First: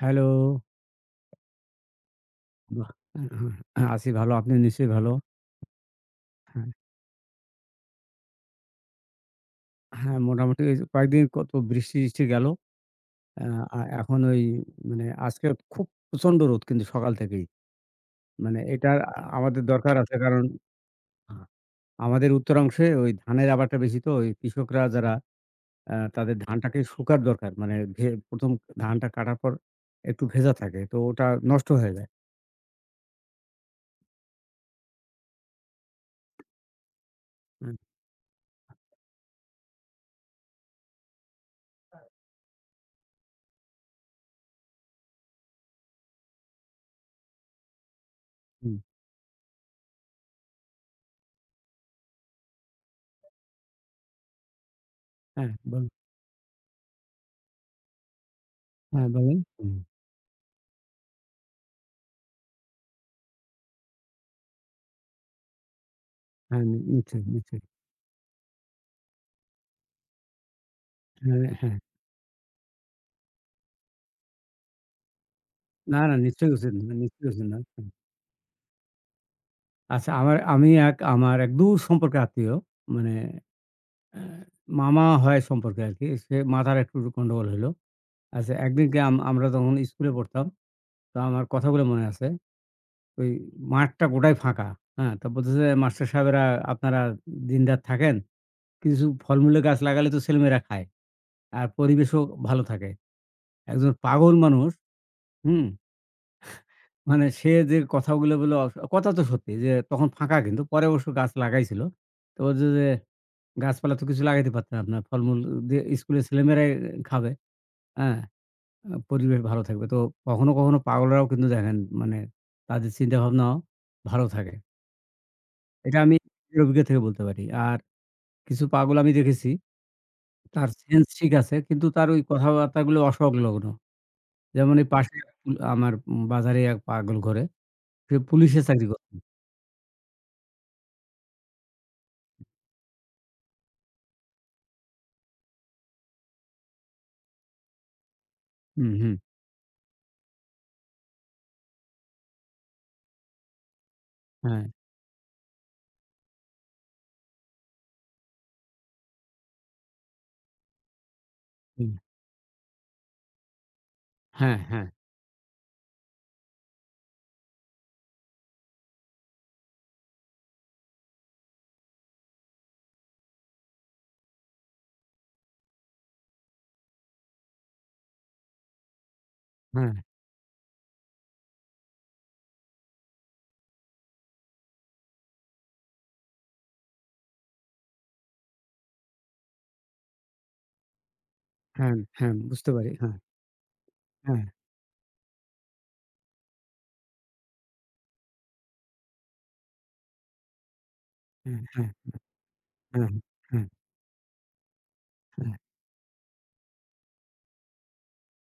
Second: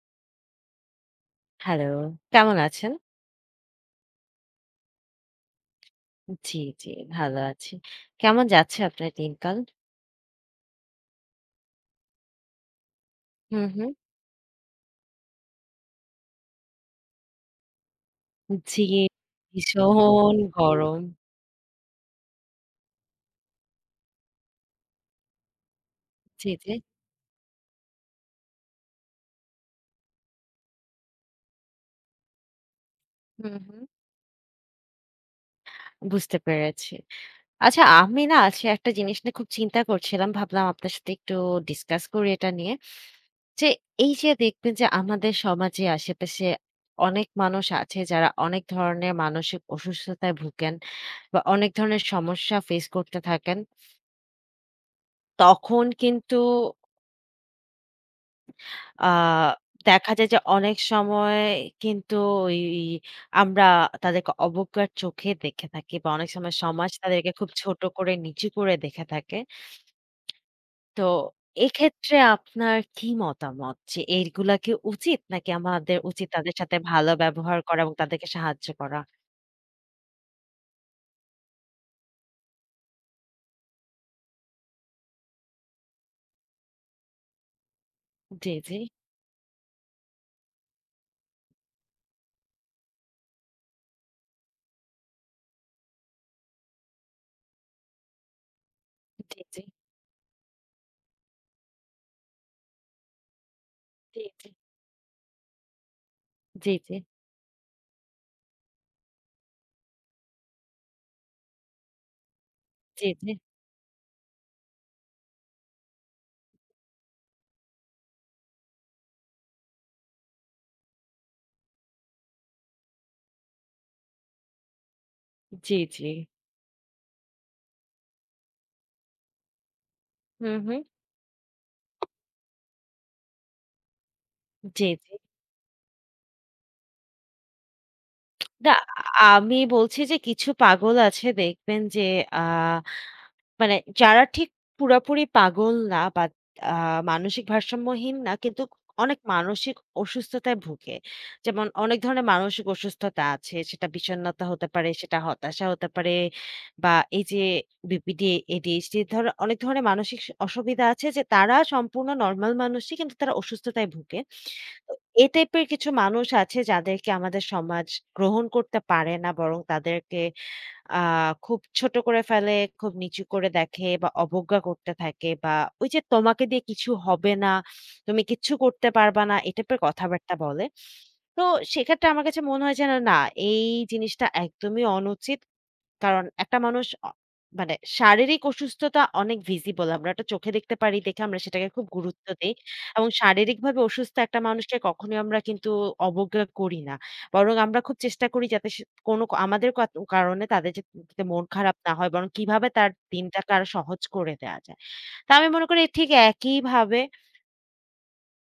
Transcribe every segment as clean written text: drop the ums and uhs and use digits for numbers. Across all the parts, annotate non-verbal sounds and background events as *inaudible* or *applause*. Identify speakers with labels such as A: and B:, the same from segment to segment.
A: Hello.
B: Hello, কেমন
A: বাহ!
B: আছেন?
A: আছি ভালো। আপনি নিশ্চয়ই ভালো?
B: জি,
A: হ্যাঁ,
B: জি, ভালো আছি। কেমন যাচ্ছে আপনার দিনকাল?
A: হ্যাঁ, মোটামুটি এই যে কয়েকদিন কত বৃষ্টি-টিষ্টি গেল। আ
B: হুম,
A: আ
B: হুম।
A: এখন ওই মানে আজকে খুব প্রচন্ড রোদ কিন্তু সকাল থেকেই। মানে
B: জি,
A: এটার আমাদের দরকার আছে
B: ভীষণ
A: কারণ
B: গরম।
A: আ আমাদের উত্তরাংশে ওই ধানের আবারটা বেশি তো ওই কৃষকরা যারা তাদের
B: জি, জি।
A: ধানটাকে শুকার দরকার। মানে ভে ১ম ধানটা কাটার পর একটু ভেজা থাকে। তো ওটা নষ্ট হয়ে যায়।
B: হুম, হুম। বুঝতে পেরেছি।
A: হ্যাঁ,
B: আচ্ছা, আমি না আজকে একটা জিনিস নিয়ে খুব চিন্তা করছিলাম। ভাবলাম আপনার সাথে একটু ডিসকাস করি এটা নিয়ে। যে এই যে দেখবেন যে আমাদের সমাজে আশেপাশে অনেক মানুষ আছে যারা অনেক
A: হুম,
B: ধরনের মানসিক অসুস্থতায় ভুগেন বা অনেক ধরনের সমস্যা ফেস করতে থাকেন।
A: হ্যাঁ,
B: তখন কিন্তু আ
A: হ্যাঁ, বলেন। হুম,
B: দেখা যায় যে অনেক সময় কিন্তু ওই আমরা তাদেরকে অবজ্ঞার চোখে দেখে থাকি বা অনেক সময়
A: হ্যাঁ,
B: সমাজ
A: নিশ্চয়ই,
B: তাদেরকে খুব
A: নিশ্চয়ই।
B: ছোট করে নিচু করে দেখে থাকে। তো
A: হ্যাঁ, হ্যাঁ।
B: এক্ষেত্রে আপনার কি মতামত যে এইগুলা কি উচিত নাকি আমাদের
A: না, না
B: উচিত
A: নিশ্চয়ই
B: তাদের
A: গেছেন,
B: সাথে
A: না
B: ভালো
A: নিশ্চয়ই গেছেন না।
B: ব্যবহার করা এবং তাদেরকে সাহায্য করা?
A: আচ্ছা আমার এক দূর সম্পর্কে আত্মীয় মানে অ্যা মামা হয় সম্পর্কে আরকি। সে মাথার একটু গন্ডগোল হইলো।
B: জি,
A: আচ্ছা
B: জি,
A: একদিনকে আমরা তখন স্কুলে পড়তাম। তো আমার কথাগুলো মনে আছে। ওই মাঠটা গোটাই ফাঁকা। হ্যাঁ? তো বলতেছে মাস্টার সাহেবেরা আপনারা দিনরাত থাকেন। কিছু
B: জি, জি,
A: ফলমূলের গাছ লাগালে তো ছেলেমেয়েরা খায়। আর পরিবেশও ভালো থাকে। একজন
B: জি,
A: পাগল
B: জি,
A: মানুষ, হুম?
B: জি,
A: মানে সে যে কথাগুলো বলল কথা তো সত্যি যে তখন ফাঁকা কিন্তু। পরে অবশ্য গাছ লাগাইছিল। তো বলছে যে,
B: জি, জি,
A: "গাছপালা তো কিছু লাগাইতে পারতেন আপনার। ফলমূল দিয়ে স্কুলের ছেলেমেয়েরাই খাবে। হ্যাঁ? পরিবেশ ভালো থাকবে।" তো কখনো, কখনো পাগলরাও কিন্তু দেখেন মানে তাদের চিন্তাভাবনাও ভালো থাকে।
B: জি,
A: এটা
B: জি,
A: আমি নিজের অভিজ্ঞতা থেকে বলতে পারি। আর কিছু পাগল আমি দেখেছি,
B: হুম,
A: তার
B: হুম,
A: সেন্স ঠিক আছে কিন্তু তার ওই কথাবার্তাগুলো অসংলগ্ন। যেমন এই
B: জি, জি।
A: পাশে আমার বাজারে এক পাগল ঘরে। সে পুলিশের
B: না,
A: চাকরি করত।
B: আমি বলছি যে কিছু পাগল আছে দেখবেন যে আ মানে যারা ঠিক পুরাপুরি পাগল না বা আ মানসিক ভারসাম্যহীন না, কিন্তু
A: হুম, হুম।
B: অনেক মানসিক অসুস্থতায় ভুগে। যেমন অনেক ধরনের মানসিক অসুস্থতা আছে। সেটা বিষণ্ণতা
A: হ্যাঁ।
B: হতে পারে, সেটা হতাশা হতে পারে বা এই যে বিপিডি, এডিএইচডি ধর অনেক ধরনের মানসিক অসুবিধা আছে যে তারা
A: হুম।
B: সম্পূর্ণ নরমাল মানুষই কিন্তু তারা অসুস্থতায় ভুগে।
A: হ্যাঁ, হ্যাঁ,
B: তো এই টাইপের কিছু মানুষ আছে যাদেরকে আমাদের সমাজ গ্রহণ করতে পারে না বরং তাদেরকে আ খুব ছোট করে ফেলে, খুব নিচু করে দেখে বা অবজ্ঞা করতে থাকে বা ওই যে তোমাকে দিয়ে কিছু হবে না, তুমি কিচ্ছু করতে পারবা না, এ টাইপের
A: হ্যাঁ,
B: কথাবার্তা বলে। তো সেক্ষেত্রে আমার কাছে মনে হয় যেন না, এই জিনিসটা একদমই অনুচিত। কারণ একটা মানুষ মানে শারীরিক অসুস্থতা অনেক ভিজিবল। আমরা এটা চোখে দেখতে পারি দেখে আমরা সেটাকে খুব
A: হ্যাঁ,
B: গুরুত্ব
A: হ্যাঁ,
B: দেই
A: বুঝতে পারি।
B: এবং
A: হ্যাঁ,
B: শারীরিকভাবে অসুস্থ একটা
A: হ্যাঁ,
B: মানুষকে কখনোই আমরা কিন্তু অবজ্ঞা করি না। বরং আমরা খুব চেষ্টা করি যাতে সে কোনো আমাদের কারণে তাদের যে যাতে মন
A: হ্যাঁ,
B: খারাপ
A: হ্যাঁ,
B: না হয় বরং কিভাবে তার
A: হ্যাঁ,
B: দিনটাকে
A: হ্যাঁ,
B: আরো সহজ করে দেয়া যায়। তা আমি
A: হ্যাঁ,
B: মনে করি ঠিক একইভাবে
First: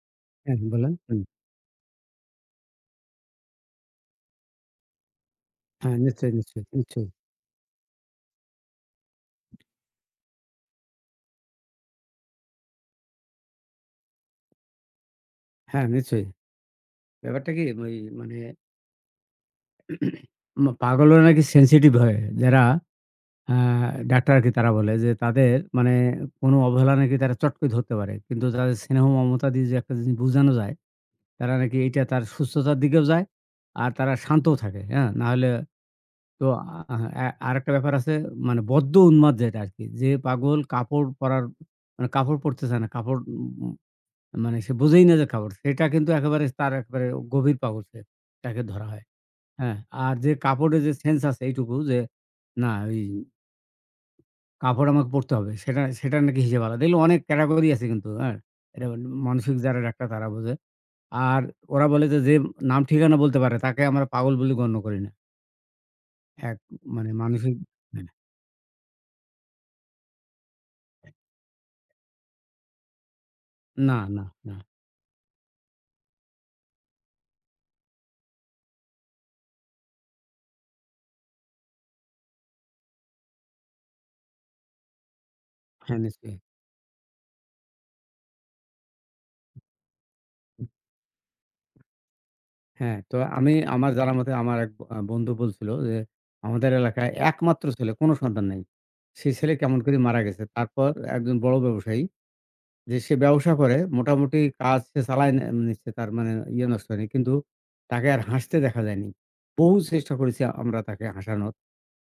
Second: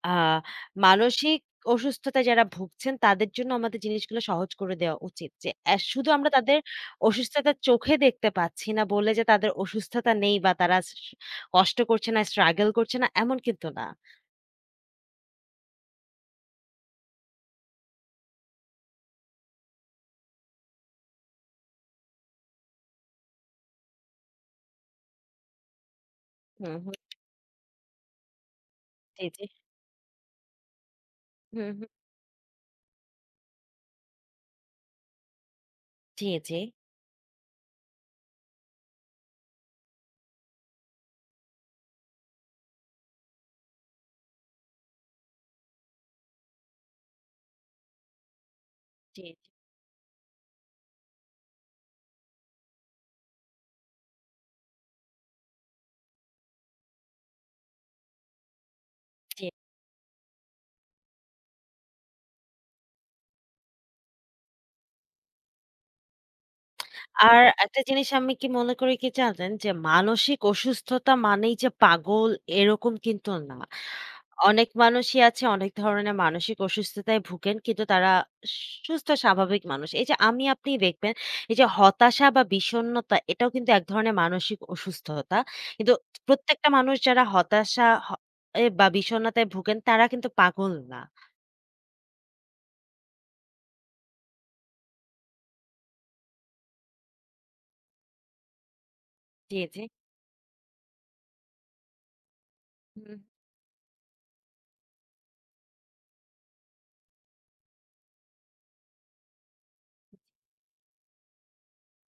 B: আ
A: হ্যাঁ, বলেন। হুম,
B: মানসিক অসুস্থতায় যারা ভুগছেন তাদের জন্য আমাদের জিনিসগুলো সহজ করে দেওয়া উচিত। যে
A: হ্যাঁ,
B: শুধু আমরা
A: নিশ্চয়ই,
B: তাদের
A: নিশ্চয়ই, নিশ্চয়ই।
B: অসুস্থতার চোখে দেখতে পাচ্ছি না বলে যে তাদের অসুস্থতা নেই বা তারা কষ্ট করছে না, স্ট্রাগল করছে না, এমন কিন্তু না।
A: হ্যাঁ, নিশ্চয়ই। ব্যাপারটা কি ওই মানে *clears throat* মা পাগলরা নাকি সেনসিটিভ হয়। যারা আ ডাক্তার আরকি তারা বলে যে তাদের মানে কোনো
B: হুম, হুম।
A: অবহেলা নাকি তারা চট করে ধরতে পারে। কিন্তু তাদের স্নেহ
B: জি,
A: মমতা
B: জি।
A: দিয়ে যে একটা জিনিস বুঝানো যায়, তারা
B: হুম,
A: নাকি
B: হুম।
A: এইটা তার সুস্থতার দিকেও যায়। আর তারা শান্তও থাকে। হ্যাঁ? না হলে
B: জি,
A: তো
B: জি।
A: আ আ আরেকটা ব্যাপার আছে মানে বদ্ধ উন্মাদ যেটা আরকি। যে পাগল কাপড় পরার মানে কাপড় পরতে চায় না। কাপড় মানে সে বোঝেই না যে কাপড়। সেটা কিন্তু একেবারে গভীর পাগল সে। তাকে ধরা হয়।
B: জি,
A: হ্যাঁ? আর যে কাপড়ের যে সেন্স আছে এইটুকু যে না ওই কাপড় আমাকে পরতে হবে। সেটার নাকি হিসেব আলাদা। এগুলো অনেক ক্যাটেগরি আছে কিন্তু, হ্যাঁ? এটা মানে
B: জি।
A: মানসিক যারা ডাক্তার তারা বোঝে। আর ওরা বলে যে, যে নাম ঠিকানা বলতে পারে তাকে আমরা পাগল বলে গণ্য করি না। এক মানে
B: আর
A: মানসিক
B: একটা জিনিস আমি কি মনে করি কি জানেন? যে মানসিক অসুস্থতা মানেই যে পাগল এরকম কিন্তু না।
A: না, না, না।
B: অনেক মানুষই আছে অনেক ধরনের মানসিক অসুস্থতায় ভুগেন কিন্তু তারা সুস্থ স্বাভাবিক মানুষ। এই যে আমি আপনি দেখবেন, এই যে হতাশা বা বিষণ্ণতা এটাও কিন্তু এক ধরনের মানসিক অসুস্থতা। কিন্তু
A: হ্যাঁ, নিশ্চয়ই।
B: প্রত্যেকটা মানুষ যারা হতাশা হ এ বা বিষণ্ণতায় ভুগেন তারা কিন্তু পাগল না।
A: হ্যাঁ, তো আমি আমার জানার মতে আমার এক বন্ধু বলছিল যে, "আমাদের এলাকায় একমাত্র ছেলে, কোনো সন্তান নাই। সেই ছেলে
B: জি,
A: কেমন
B: জি।
A: করে মারা গেছে।" তারপর একজন বড় ব্যবসায়ী যে সে
B: হুম।
A: ব্যবসা করে, মোটামুটি কাজ সে চালায় নে নিচ্ছে, তার মানে ইয়ে নষ্ট হয়নি। কিন্তু তাকে আর হাসতে দেখা যায়নি। বহু চেষ্টা করেছি আমরা তাকে হাসানোর,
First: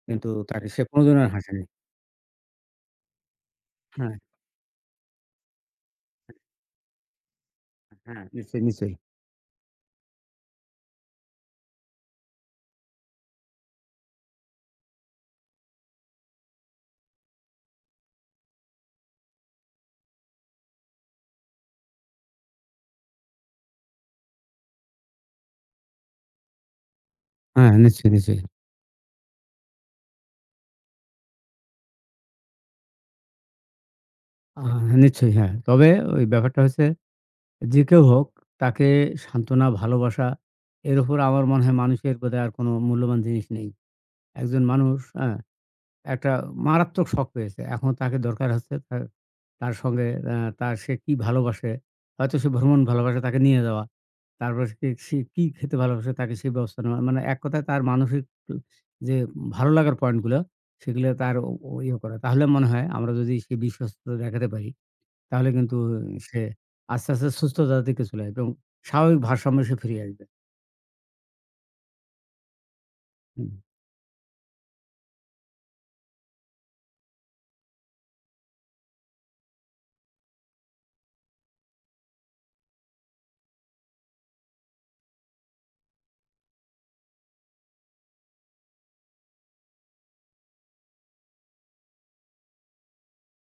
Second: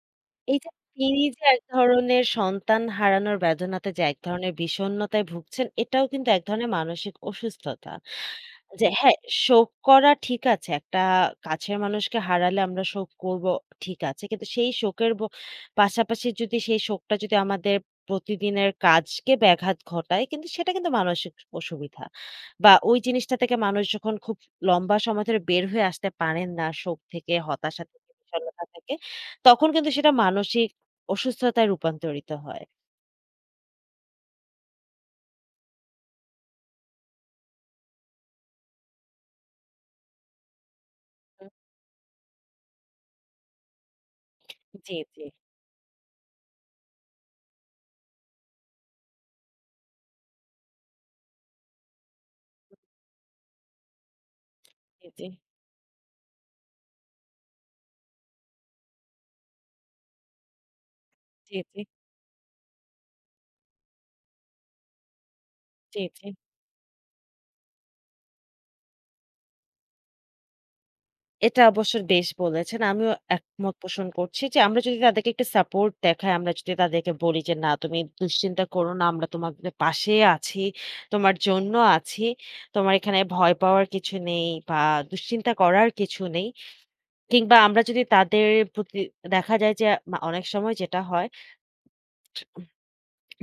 A: কিন্তু
B: এই
A: তাকে
B: যে
A: সে কোনদিন
B: তিনি
A: আর
B: যে এক
A: হাসেনি।
B: ধরনের সন্তান হারানোর বেদনাতে যে
A: হ্যাঁ,
B: এক ধরনের বিষণ্ণতায় ভুগছেন, এটাও কিন্তু এক ধরনের মানসিক অসুস্থতা।
A: হ্যাঁ, হ্যাঁ, নিশ্চয়ই,
B: যে
A: নিশ্চয়ই।
B: হ্যাঁ, শোক করা ঠিক আছে। একটা কাছের মানুষকে হারালে আমরা শোক করব, ঠিক আছে। কিন্তু সেই শোকের পাশাপাশি যদি সেই শোকটা যদি আমাদের প্রতিদিনের কাজকে ব্যাঘাত ঘটায় কিন্তু সেটা কিন্তু মানসিক অসুবিধা। বা ওই জিনিসটা থেকে মানুষ যখন খুব লম্বা সময় ধরে বের হয়ে আসতে পারেন না, শোক থেকে,
A: হ্যাঁ,
B: হতাশা থেকে,
A: নিশ্চয়ই, নিশ্চয়ই।
B: বিষণ্ণতা থেকে, তখন কিন্তু সেটা মানসিক অসুস্থতায় রূপান্তরিত হয়।
A: আ নিশ্চয়ই, হ্যাঁ। তবে ওই ব্যাপারটা হচ্ছে যে কেউ হোক, তাকে সান্ত্বনা, ভালোবাসা, এর উপর আমার মনে হয় মানুষের বোধহয় আর কোনো মূল্যবান জিনিস নেই। একজন
B: জি,
A: মানুষ,
B: জি,
A: হ্যাঁ? একটা মারাত্মক শখ পেয়েছে। এখন তাকে দরকার হচ্ছে তার তার সঙ্গে তার সে কি ভালোবাসে, হয়তো সে ভ্রমণ ভালোবাসে তাকে নিয়ে যাওয়া। তারপর
B: জি,
A: সে
B: জি,
A: সে
B: জি,
A: কি খেতে ভালোবাসে তাকে সেই ব্যবস্থা নেওয়া। মানে এক কথায় তার মানসিক যে ভালো লাগার পয়েন্টগুলো সেগুলো তার ও ও
B: জি,
A: ইয়ে করা। তাহলে মনে হয় আমরা যদি সেই বিশ্বস্ততা দেখাতে পারি তাহলে কিন্তু
B: জি, জি।
A: সে আস্তে, আস্তে সুস্থতার দিকে চলে আসবে এবং স্বাভাবিক ভারসাম্যে সে ফিরে আসবে।
B: এটা অবশ্য বেশ বলেছেন। আমিও
A: হুম।
B: একমত পোষণ করছি যে আমরা যদি তাদেরকে একটু সাপোর্ট দেখাই, আমরা যদি তাদেরকে বলি যে, "না, তুমি দুশ্চিন্তা করো না। আমরা তোমাদের পাশে আছি, তোমার জন্য আছি। তোমার এখানে ভয় পাওয়ার কিছু নেই বা দুশ্চিন্তা করার কিছু নেই।" কিংবা আমরা যদি তাদের প্রতি দেখা যায় যে অনেক সময় যেটা হয়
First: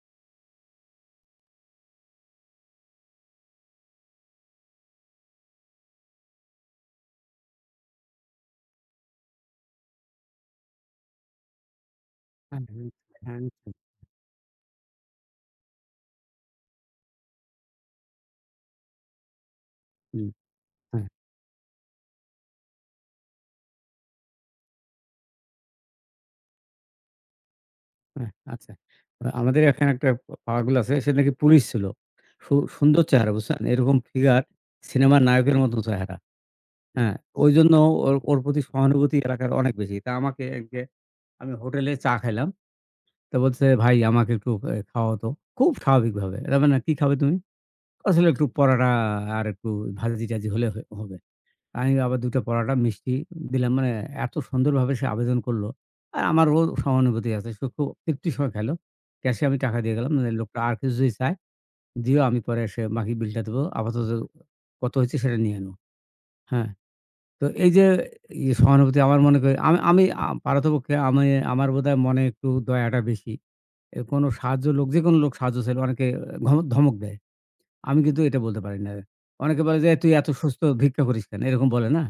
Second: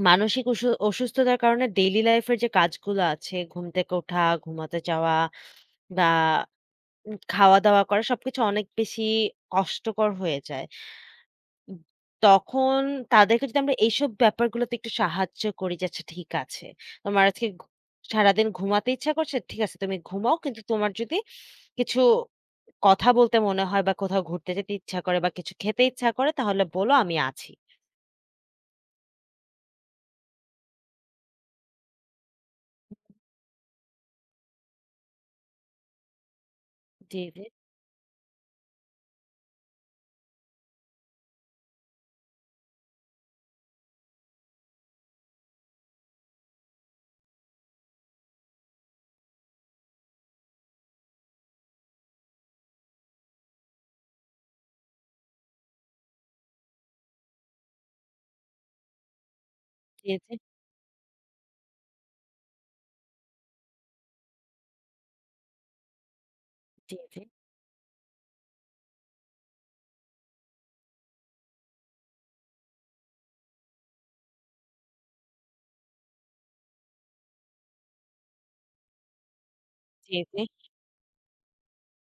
B: মানসিক অসুস্থতার কারণে ডেইলি লাইফের যে কাজগুলো আছে, ঘুম থেকে ওঠা, ঘুমাতে যাওয়া বা খাওয়া-দাওয়া করা সবকিছু অনেক বেশি কষ্টকর হয়ে যায়। উব
A: হ্যাঁ,
B: তখন
A: হ্যাঁ, হ্যাঁ,
B: তাদেরকে যদি আমরা এইসব ব্যাপারগুলোতে একটু সাহায্য করি যে, "আচ্ছা ঠিক আছে, তোমার আজকে সারাদিন ঘুমাতে ইচ্ছা করছে, ঠিক আছে তুমি
A: হুম,
B: ঘুমাও। কিন্তু তোমার
A: হ্যাঁ,
B: যদি কিছু কথা বলতে মনে হয় বা কোথাও ঘুরতে যেতে ইচ্ছা করে বা কিছু খেতে ইচ্ছা করে তাহলে বলো আমি আছি।"
A: হ্যাঁ, আচ্ছা। আমাদের এখানে একটা পাগল আছে সে নাকি পুলিশ ছিল। সুন্দর চেহারা বুঝছেন? এরকম ফিগার, সিনেমার নায়কের মতো চেহারা। হ্যাঁ,
B: জি, জি,
A: ঐজন্য ওর ওর প্রতি সহানুভূতি এলাকার অনেক বেশি। তা আমাকে আমি হোটেলে চা খাইলাম। তো বলছে, "ভাই আমাকে একটু খাওয়াও তো।" খুব স্বাভাবিকভাবে। তার মানে, "কি খাবে তুমি?" আসলে একটু পরাটা আর একটু ভাজি-টাজি হলে হবে। আমি আবার ২ টা পরাটা মিষ্টি দিলাম। মানে এত সুন্দরভাবে সে আবেদন করল। আর আমারও সহানুভূতি আছে। সে খুব তৃপ্তি সহকারে খেল। ক্যাশে আমি টাকা দিয়ে গেলাম।
B: জি,
A: মানে
B: জি,
A: লোকটা আর কিছু যদি চায়, দিও, আমি পরে এসে বাকি বিলটা দেব। আপাতত কত হয়েছে সেটা নিয়ে নাও। হ্যাঁ?
B: জি, জি,
A: তো এই যে সহানুভূতি আমার মনে করি আমি আমি আ পারতপক্ষে আমি আমার বোধহয় মনে একটু দয়াটা বেশি। এ কোনো সাহায্য লোক যেকোনো লোক সাহায্য চাইলে অনেকে ধমক দেয়। আমি কিন্তু এটা বলতে পারি না। অনেকে বলে যে, "তুই
B: জি,
A: এত
B: জি,
A: সুস্থ ভিক্ষা করিস কেন?" এরকম বলে না?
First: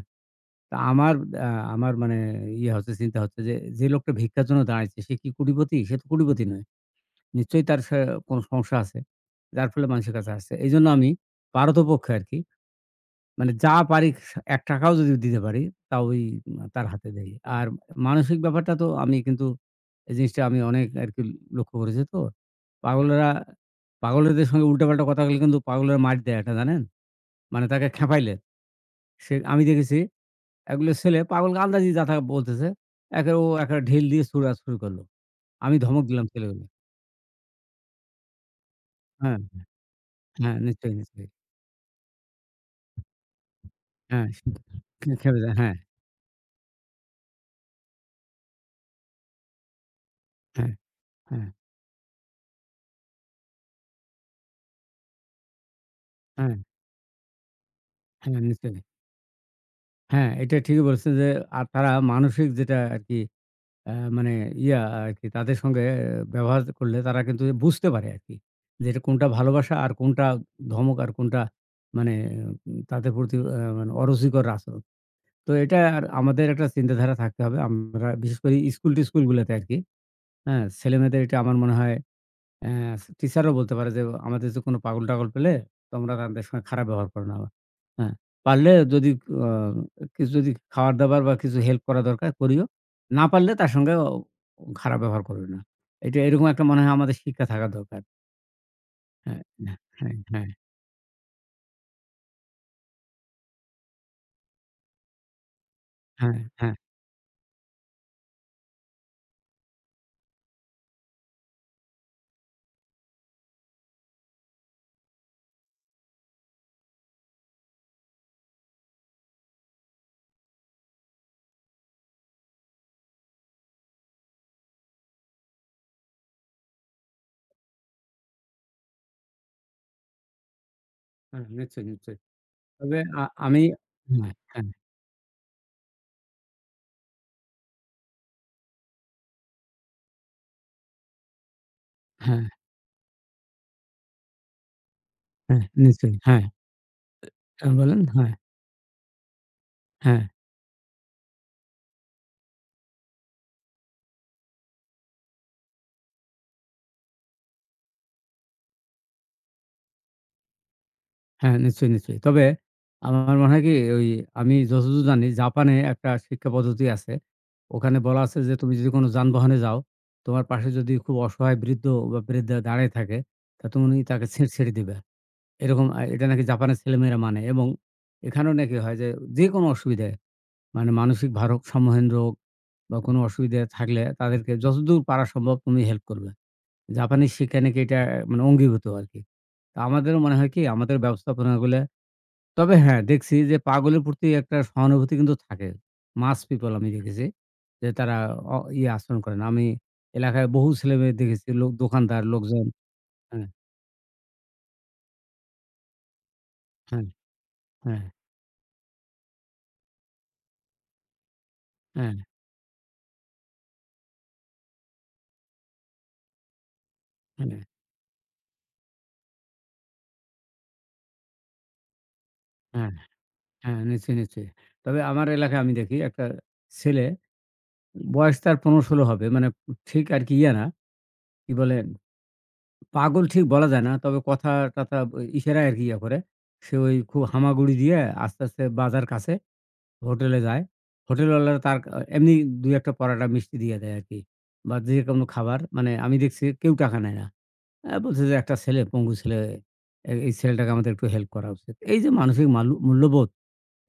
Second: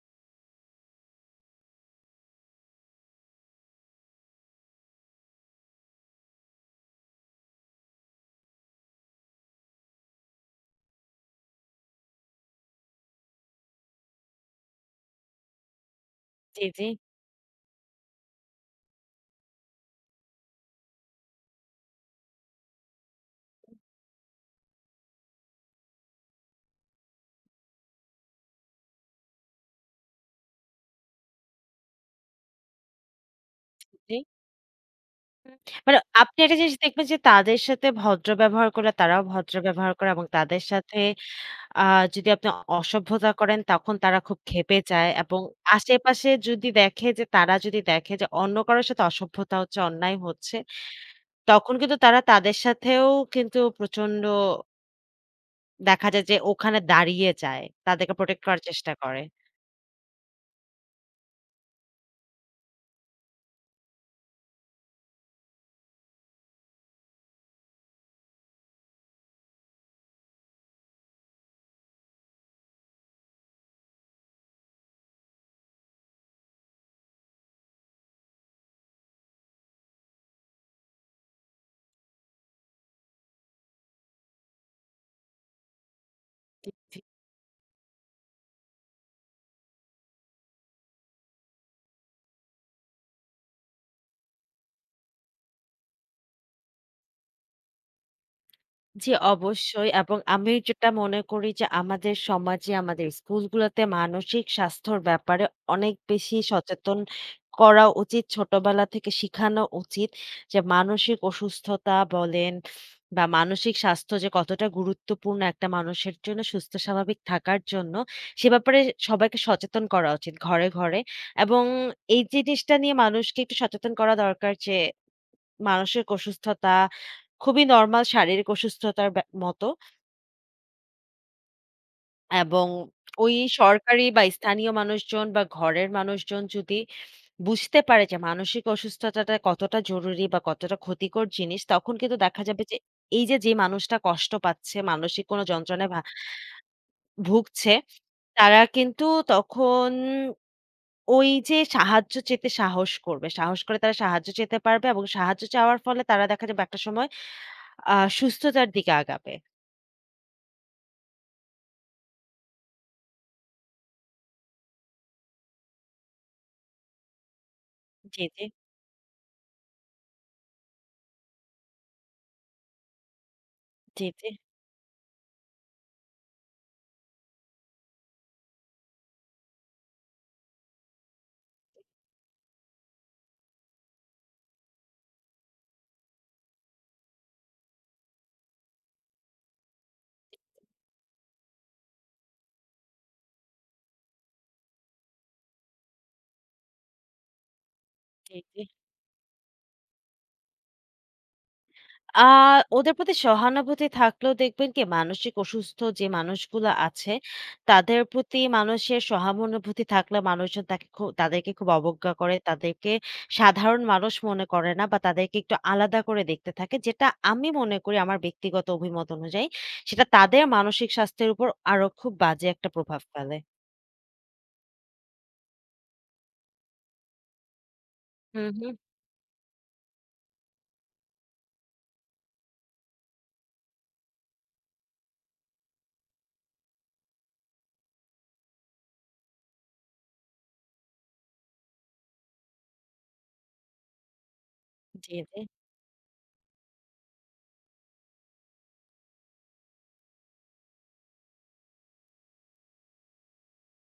A: তা আমার আ আমার মানে ইয়ে হচ্ছে, চিন্তা হচ্ছে যে, যে লোকটা ভিক্ষার জন্য দাঁড়াইছে সে কি কোটিপতি? সে তো কোটিপতি নয়। নিশ্চয়ই তার সে কোনো সমস্যা আছে। যার ফলে মানুষের কাছে আসছে। এজন্য আমি পারতপক্ষে আরকি মানে যা পারি সা ৳১ টাকা যদি দিতে পারি তা ওই
B: জি,
A: তার
B: জি।
A: হাতে দেই। আর মানসিক ব্যাপারটা তো আমি কিন্তু এই জিনিসটা আমি অনেক আরকি লক্ষ্য করেছি তো। পাগলেরা পাগলেদের সঙ্গে উল্টাপাল্টা কথা বললে কিন্তু পাগলেরা মাইর দেয় একটা, জানেন? মানে তাকে খেপাইলে সে, আমি দেখেছি এগুলো ছেলে পাগলকে আন্দাজি যা তা বলতেছে। একে ও একটা ঢিল
B: জি।
A: দিয়ে ছুড়া শুরু করল। আমি
B: মানে
A: ধমক দিলাম
B: আপনি একটা
A: ছেলেগুলো।
B: জিনিস দেখবেন যে তাদের সাথে ভদ্র ব্যবহার করলে তারাও
A: হ্যাঁ,
B: ভদ্র ব্যবহার করে এবং
A: হ্যাঁ,
B: তাদের
A: নিশ্চয়ই,
B: সাথে
A: নিশ্চয়ই।
B: আ যদি আপনি অসভ্যতা করেন তখন তারা
A: হ্যাঁ,
B: খুব ক্ষেপে যায়
A: খেপে
B: এবং
A: যায়। হ্যাঁ,
B: আশেপাশে যদি দেখে যে তারা যদি দেখে যে অন্য কারো সাথে অসভ্যতা হচ্ছে, অন্যায় হচ্ছে,
A: হ্যাঁ, হ্যাঁ,
B: তখন কিন্তু তারা তাদের সাথেও কিন্তু প্রচন্ড দেখা যায় যে
A: হ্যাঁ,
B: ওখানে দাঁড়িয়ে যায়। তাদেরকে
A: হ্যাঁ,
B: প্রোটেক্ট করার
A: নিশ্চয়ই।
B: চেষ্টা করে।
A: হ্যাঁ, এটা ঠিকই বলেছেন যে আর তারা মানসিক যেটা আরকি মানে ইয়া আরকি তাদের সঙ্গে আহ, ব্যবহার করলে তারা কিন্তু বুঝতে পারে আরকি। যে এটা কোনটা ভালোবাসা আর কোনটা ধমক আর কোনটা মানে তাদের প্রতি মানে অরুচিকর আচরণ। তো এটা আর আমাদের একটা চিন্তাধারা থাকতে হবে। আমরা বিশেষ করে স্কুল-টিস্কুলগুলোতে আরকি। হ্যাঁ? ছেলেমেয়েদের এটা আমার মনে হয় অ্যা টিচারও বলতে পারে যে, "আমাদের যে কোনো পাগল-টাগল পেলে তোমরা তাদের সঙ্গে খারাপ ব্যবহার করো না।" হ্যাঁ? পারলে যদি অ কিছু যদি খাবার-দাবার বা কিছু হেল্প করা দরকার করিও। না পারলে তার সঙ্গে খারাপ ব্যবহার করিও না। এটা এরকম একটা মনে হয় আমাদের শিক্ষা থাকা দরকার।
B: জি,
A: হ্যাঁ, হ্যাঁ,
B: অবশ্যই,
A: হ্যাঁ,
B: এবং
A: হ্যাঁ,
B: আমি যেটা মনে করি যে আমাদের সমাজে আমাদের স্কুলগুলোতে মানসিক স্বাস্থ্যর ব্যাপারে অনেক
A: হ্যাঁ,
B: বেশি
A: হ্যাঁ,
B: সচেতন করা উচিত। ছোটবেলা থেকে শিখানো উচিত যে মানসিক অসুস্থতা বলেন বা মানসিক স্বাস্থ্য যে কতটা গুরুত্বপূর্ণ একটা মানুষের জন্য সুস্থ স্বাভাবিক থাকার জন্য সে ব্যাপারে সবাইকে সচেতন করা উচিত ঘরে, ঘরে, এবং এই জিনিসটা নিয়ে মানুষকে একটু সচেতন করা দরকার যে মানসিক অসুস্থতা খুবই নরমাল, শারীরিক অসুস্থতার মতো,
A: হ্যাঁ, নিশ্চয়ই, নিশ্চয়ই।
B: এবং
A: তবে
B: ওই
A: আমি,
B: সরকারি বা
A: হ্যাঁ, হ্যাঁ,
B: স্থানীয় মানুষজন বা ঘরের মানুষজন যদি বুঝতে পারে যে মানসিক অসুস্থতাটা কতটা জরুরি বা কতটা ক্ষতিকর জিনিস, তখন কিন্তু দেখা
A: হ্যাঁ,
B: যাবে যে এই যে, যে মানুষটা কষ্ট পাচ্ছে, মানসিক কোনো
A: হ্যাঁ,
B: যন্ত্রণায়
A: নিশ্চয়ই। হ্যাঁ। হ্যাঁ,
B: ভুগছে,
A: বলেন। হ্যাঁ,
B: তারা কিন্তু তখন
A: হ্যাঁ,
B: ওই যে সাহায্য চেতে সাহস করবে। সাহস করে তারা সাহায্য চেতে পারবে এবং সাহায্য চাওয়ার ফলে তারা দেখা যাবে একটা সময় সুস্থতার দিকে আগাবে।
A: হ্যাঁ, নিশ্চয়ই, নিশ্চয়ই। তবে আমার মনে হয় কি ওই আমি যতদূর জানি জাপানে একটা শিক্ষা পদ্ধতি আছে। ওখানে বলা
B: জি,
A: আছে
B: জি,
A: যে তুমি যদি কোনো যানবাহনে যাও, তোমার পাশে যদি খুব অসহায় বৃদ্ধ বা বৃদ্ধা দাঁড়ায় থাকে, তা তুমি
B: জি,
A: তাকে
B: জি,
A: সিট ছেড়ে দিবা। এরকম এটা নাকি জাপানের ছেলেমেয়েরা মানে এবং এখানেও নাকি হয় যে যেকোনো অসুবিধায় মানে মানসিক ভারসাম্যহীন রোগ বা কোনো অসুবিধা থাকলে তাদেরকে যতদূর পারা সম্ভব তুমি হেল্প করবে। জাপানি শিক্ষা নাকি এটা মানে অঙ্গীভূত আরকি। তো আমাদেরও মনে হয় কি আমাদের ব্যবস্থাপনাগুলা, তবে হ্যাঁ, দেখছি যে পাগলের প্রতি একটা সহানুভূতি কিন্তু থাকে। মাস পিপল আমি দেখেছি যে তারা
B: জি, জি।
A: ইয়ে আচরণ করে না। আমি এলাকায় বহু ছেলেমেয়ে দেখেছি, লোক,
B: আ
A: দোকানদার, লোকজন,
B: ওদের প্রতি
A: হ্যাঁ,
B: সহানুভূতি থাকলেও দেখবেন কি মানসিক অসুস্থ যে মানুষগুলো
A: হ্যাঁ,
B: আছে, তাদের
A: হ্যাঁ,
B: প্রতি মানুষের সহানুভূতি থাকলে মানুষজন তাকে তাদেরকে খুব অবজ্ঞা
A: হ্যাঁ,
B: করে। তাদেরকে সাধারণ মানুষ মনে করে না বা তাদেরকে একটু আলাদা করে দেখতে থাকে। যেটা আমি
A: হ্যাঁ,
B: মনে করি আমার ব্যক্তিগত অভিমত অনুযায়ী সেটা তাদের মানসিক স্বাস্থ্যের উপর আরো খুব বাজে একটা
A: হ্যাঁ,
B: প্রভাব ফেলে।
A: হ্যাঁ, নিশ্চয়ই, নিশ্চয়ই। তবে আমার এলাকায় আমি দেখি একটা ছেলে বয়স
B: হুম,
A: তার
B: হুম।
A: ১৫-১৬ হবে। মানে ঠিক আরকি ইয়ে না, কি বলে, পাগল ঠিক বলা যায় না। তবে কথা-টথা ওই ইশারায় আরকি ইয়া করে। সে ওই খুব হামাগুড়ি দিয়ে আস্তে, আস্তে বাজার কাছে হোটেলে যায়। হোটেলওয়ালারা তার এমনি ২-১ টা পরাটা মিষ্টি দিয়ে দেয় আরকি। বা যে
B: জি,
A: কোনো
B: জি।
A: খাবার মানে আমি দেখছি কেউ টাকা নেয় না। বলছে যে, "একটা ছেলে, পঙ্গু ছেলে, এই ছেলেটাকে আমাদের একটু হেল্প করা উচিত।" এই যে মানসিক মূল্যবোধ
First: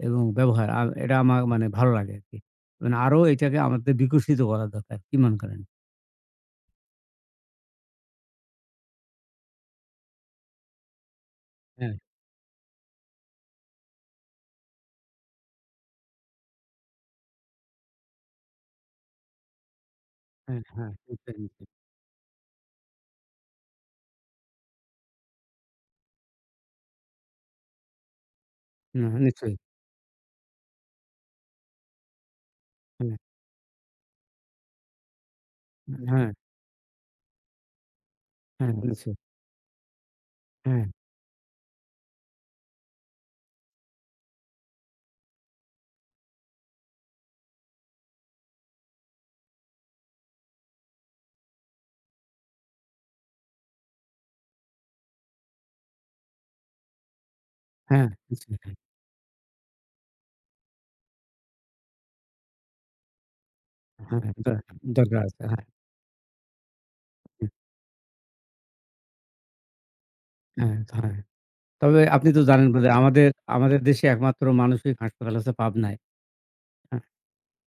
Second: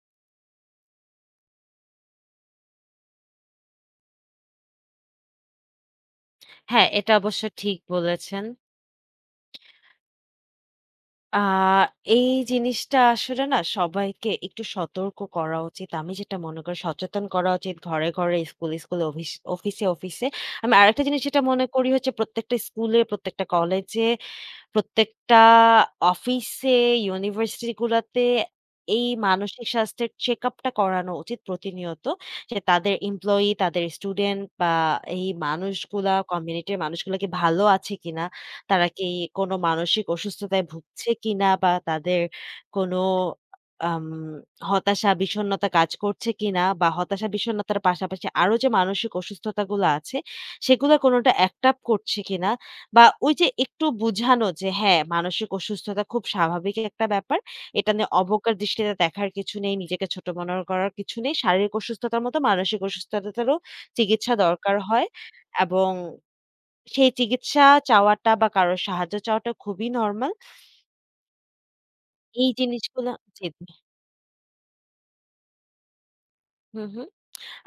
A: এবং ব্যবহার, এটা আমার মানে ভালো লাগে আরকি। মানে আরো এটাকে আমাদের বিকশিত করা দরকার। কি মনে করেন?
B: হ্যাঁ, এটা অবশ্য ঠিক বলেছেন। আ
A: হ্যাঁ,
B: এই জিনিসটা আসলে না সবাইকে একটু সতর্ক করা উচিত। আমি যেটা মনে করি সচেতন করা উচিত ঘরে, ঘরে, স্কুলে, স্কুলে, অফিসে, অফিসে।
A: হ্যাঁ,
B: আমি
A: হ্যাঁ।
B: আরেকটা জিনিস
A: নিশ্চয়ই,
B: যেটা মনে
A: নিশ্চয়ই।
B: করি হচ্ছে প্রত্যেকটা স্কুলে, প্রত্যেকটা কলেজে, প্রত্যেকটা অফিসে, ইউনিভার্সিটি গুলাতে
A: না,
B: এই
A: নিশ্চয়ই।
B: মানসিক স্বাস্থ্যের চেকআপটা করানো উচিত প্রতিনিয়ত। যে তাদের
A: হ্যাঁ,
B: এমপ্লয়ি, তাদের স্টুডেন্ট বা এই মানুষগুলা,
A: হ্যাঁ।
B: কমিউনিটির মানুষগুলা কি ভালো আছে কিনা?
A: হ্যাঁ,
B: তারা কি
A: বুঝেছি।
B: কোনো মানসিক অসুস্থতায়
A: হ্যাঁ,
B: ভুগছে কিনা? বা তাদের কোনো আম হতাশা, বিষণ্ণতা কাজ করছে কিনা? বা হতাশা, বিষণ্ণতার পাশাপাশি আরো যে মানসিক অসুস্থতাগুলো আছে, সেগুলো কোনোটা অ্যাক্ট আপ করছে কিনা? বা ওই যে একটু বুঝানো যে হ্যাঁ, মানসিক অসুস্থতা খুব স্বাভাবিক একটা ব্যাপার। এটা
A: হ্যাঁ,
B: নিয়ে
A: বুঝছি।
B: অবজ্ঞার দৃষ্টিতে দেখার কিছু নেই, নিজেকে ছোট মনে করার কিছু নেই। শারীরিক অসুস্থতার মতো মানসিক অসুস্থতারও
A: হ্যাঁ, হ্যাঁ,
B: চিকিৎসা দরকার হয়
A: দরকার আছে। হ্যাঁ,
B: এবং সেই চিকিৎসা চাওয়াটা বা কারো সাহায্য চাওয়াটা খুবই নরমাল।
A: হ্যাঁ, হ্যাঁ। তবে আপনি তো
B: এই
A: জানেন বোধহয়
B: জিনিসগুলা
A: আমাদের
B: জি, জি।
A: আমাদের দেশে একমাত্র মানসিক হাসপাতাল আছে পাবনায়।
B: হুম,
A: হ্যাঁ,
B: হুম।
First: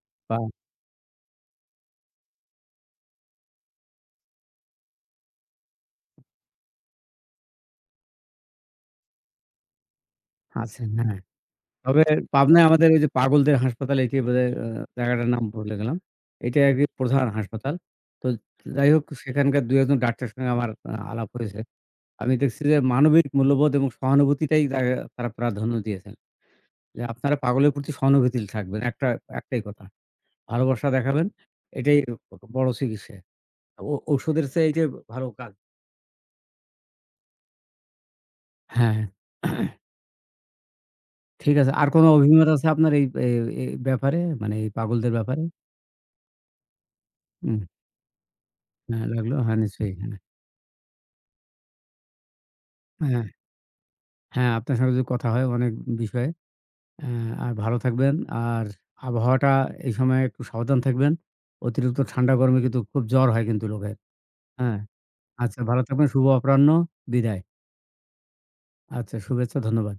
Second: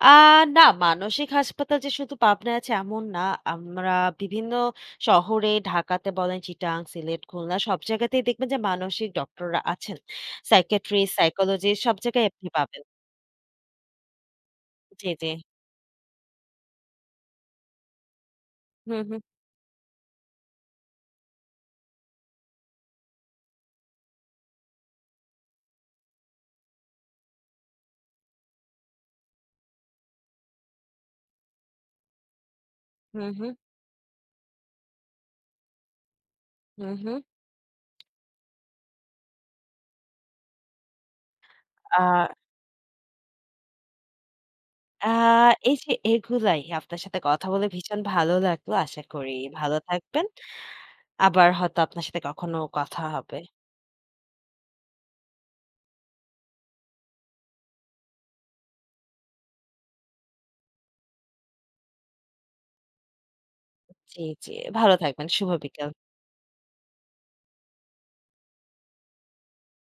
B: আ
A: বা
B: না, মানসিক হাসপাতাল যে শুধু পাবনায় আছে এমন না। আমরা বিভিন্ন শহরে ঢাকাতে বলেন, চিটাং, সিলেট, খুলনা সব জায়গাতেই দেখবেন যে মানসিক ডক্টররা আছেন।
A: আছেন,
B: সাইকিয়াট্রিস্ট,
A: হ্যাঁ।
B: সাইকোলজিস্ট সব
A: তবে
B: জায়গায় আপনি
A: পাবনায়
B: পাবেন।
A: আমাদের ওই যে পাগলদের হাসপাতাল এটি বোধহয়
B: জি, জি।
A: জায়গাটার নাম ভুলে গেলাম। এটা আরকি প্রধান হাসপাতাল। তো যাই
B: হুম,
A: হোক
B: হুম,
A: সেখানকার ২ ১ জন ডাক্তারের সঙ্গে আমার আলাপ হয়েছে। আমি দেখছি যে মানবিক মূল্যবোধ এবং সহানুভূতিটাই তারা তারা প্রাধান্য দিয়েছেন। যে আপনারা পাগলের প্রতি সহানুভূতিশীল থাকবেন। একটাই কথা। ভালোবাসা দেখাবেন। এটাই বড় চিকিৎসা।
B: হুম, হুম,
A: ও ঔষধের চেয়ে এইটাই ভালো কাজ।
B: হুম, হুম।
A: হ্যাঁ, ঠিক আছে। আর কোনো
B: আ
A: অভিমত আছে আপনার এই এ এ ব্যাপারে? মানে এই
B: আ
A: পাগলদের ব্যাপারে?
B: এই যে এগুলাই আপনার সাথে কথা
A: হুম,
B: বলে ভীষণ ভালো লাগলো। আশা
A: হ্যাঁ,
B: করি
A: লাগলো। হ্যাঁ,
B: ভালো
A: নিশ্চয়ই। হ্যাঁ,
B: থাকবেন। আবার হয়তো আপনার সাথে কখনো কথা
A: হ্যাঁ,
B: হবে।
A: হ্যাঁ, আপনার সঙ্গে যদি কথা হয় অনেক বিষয়ে। অ্যা আর ভালো থাকবেন। আর আবহাওয়াটা এই সময় একটু সাবধান থাকবেন। অতিরিক্ত ঠান্ডা গরমে কিন্তু খুব জ্বর হয় কিন্তু লোকের।
B: জি, জি।
A: হ্যাঁ,
B: ভালো থাকবেন। শুভ
A: আচ্ছা ভালো
B: বিকেল।
A: থাকবেন। শুভ অপরাহ্ন। বিদায়। আচ্ছা শুভেচ্ছা। ধন্যবাদ।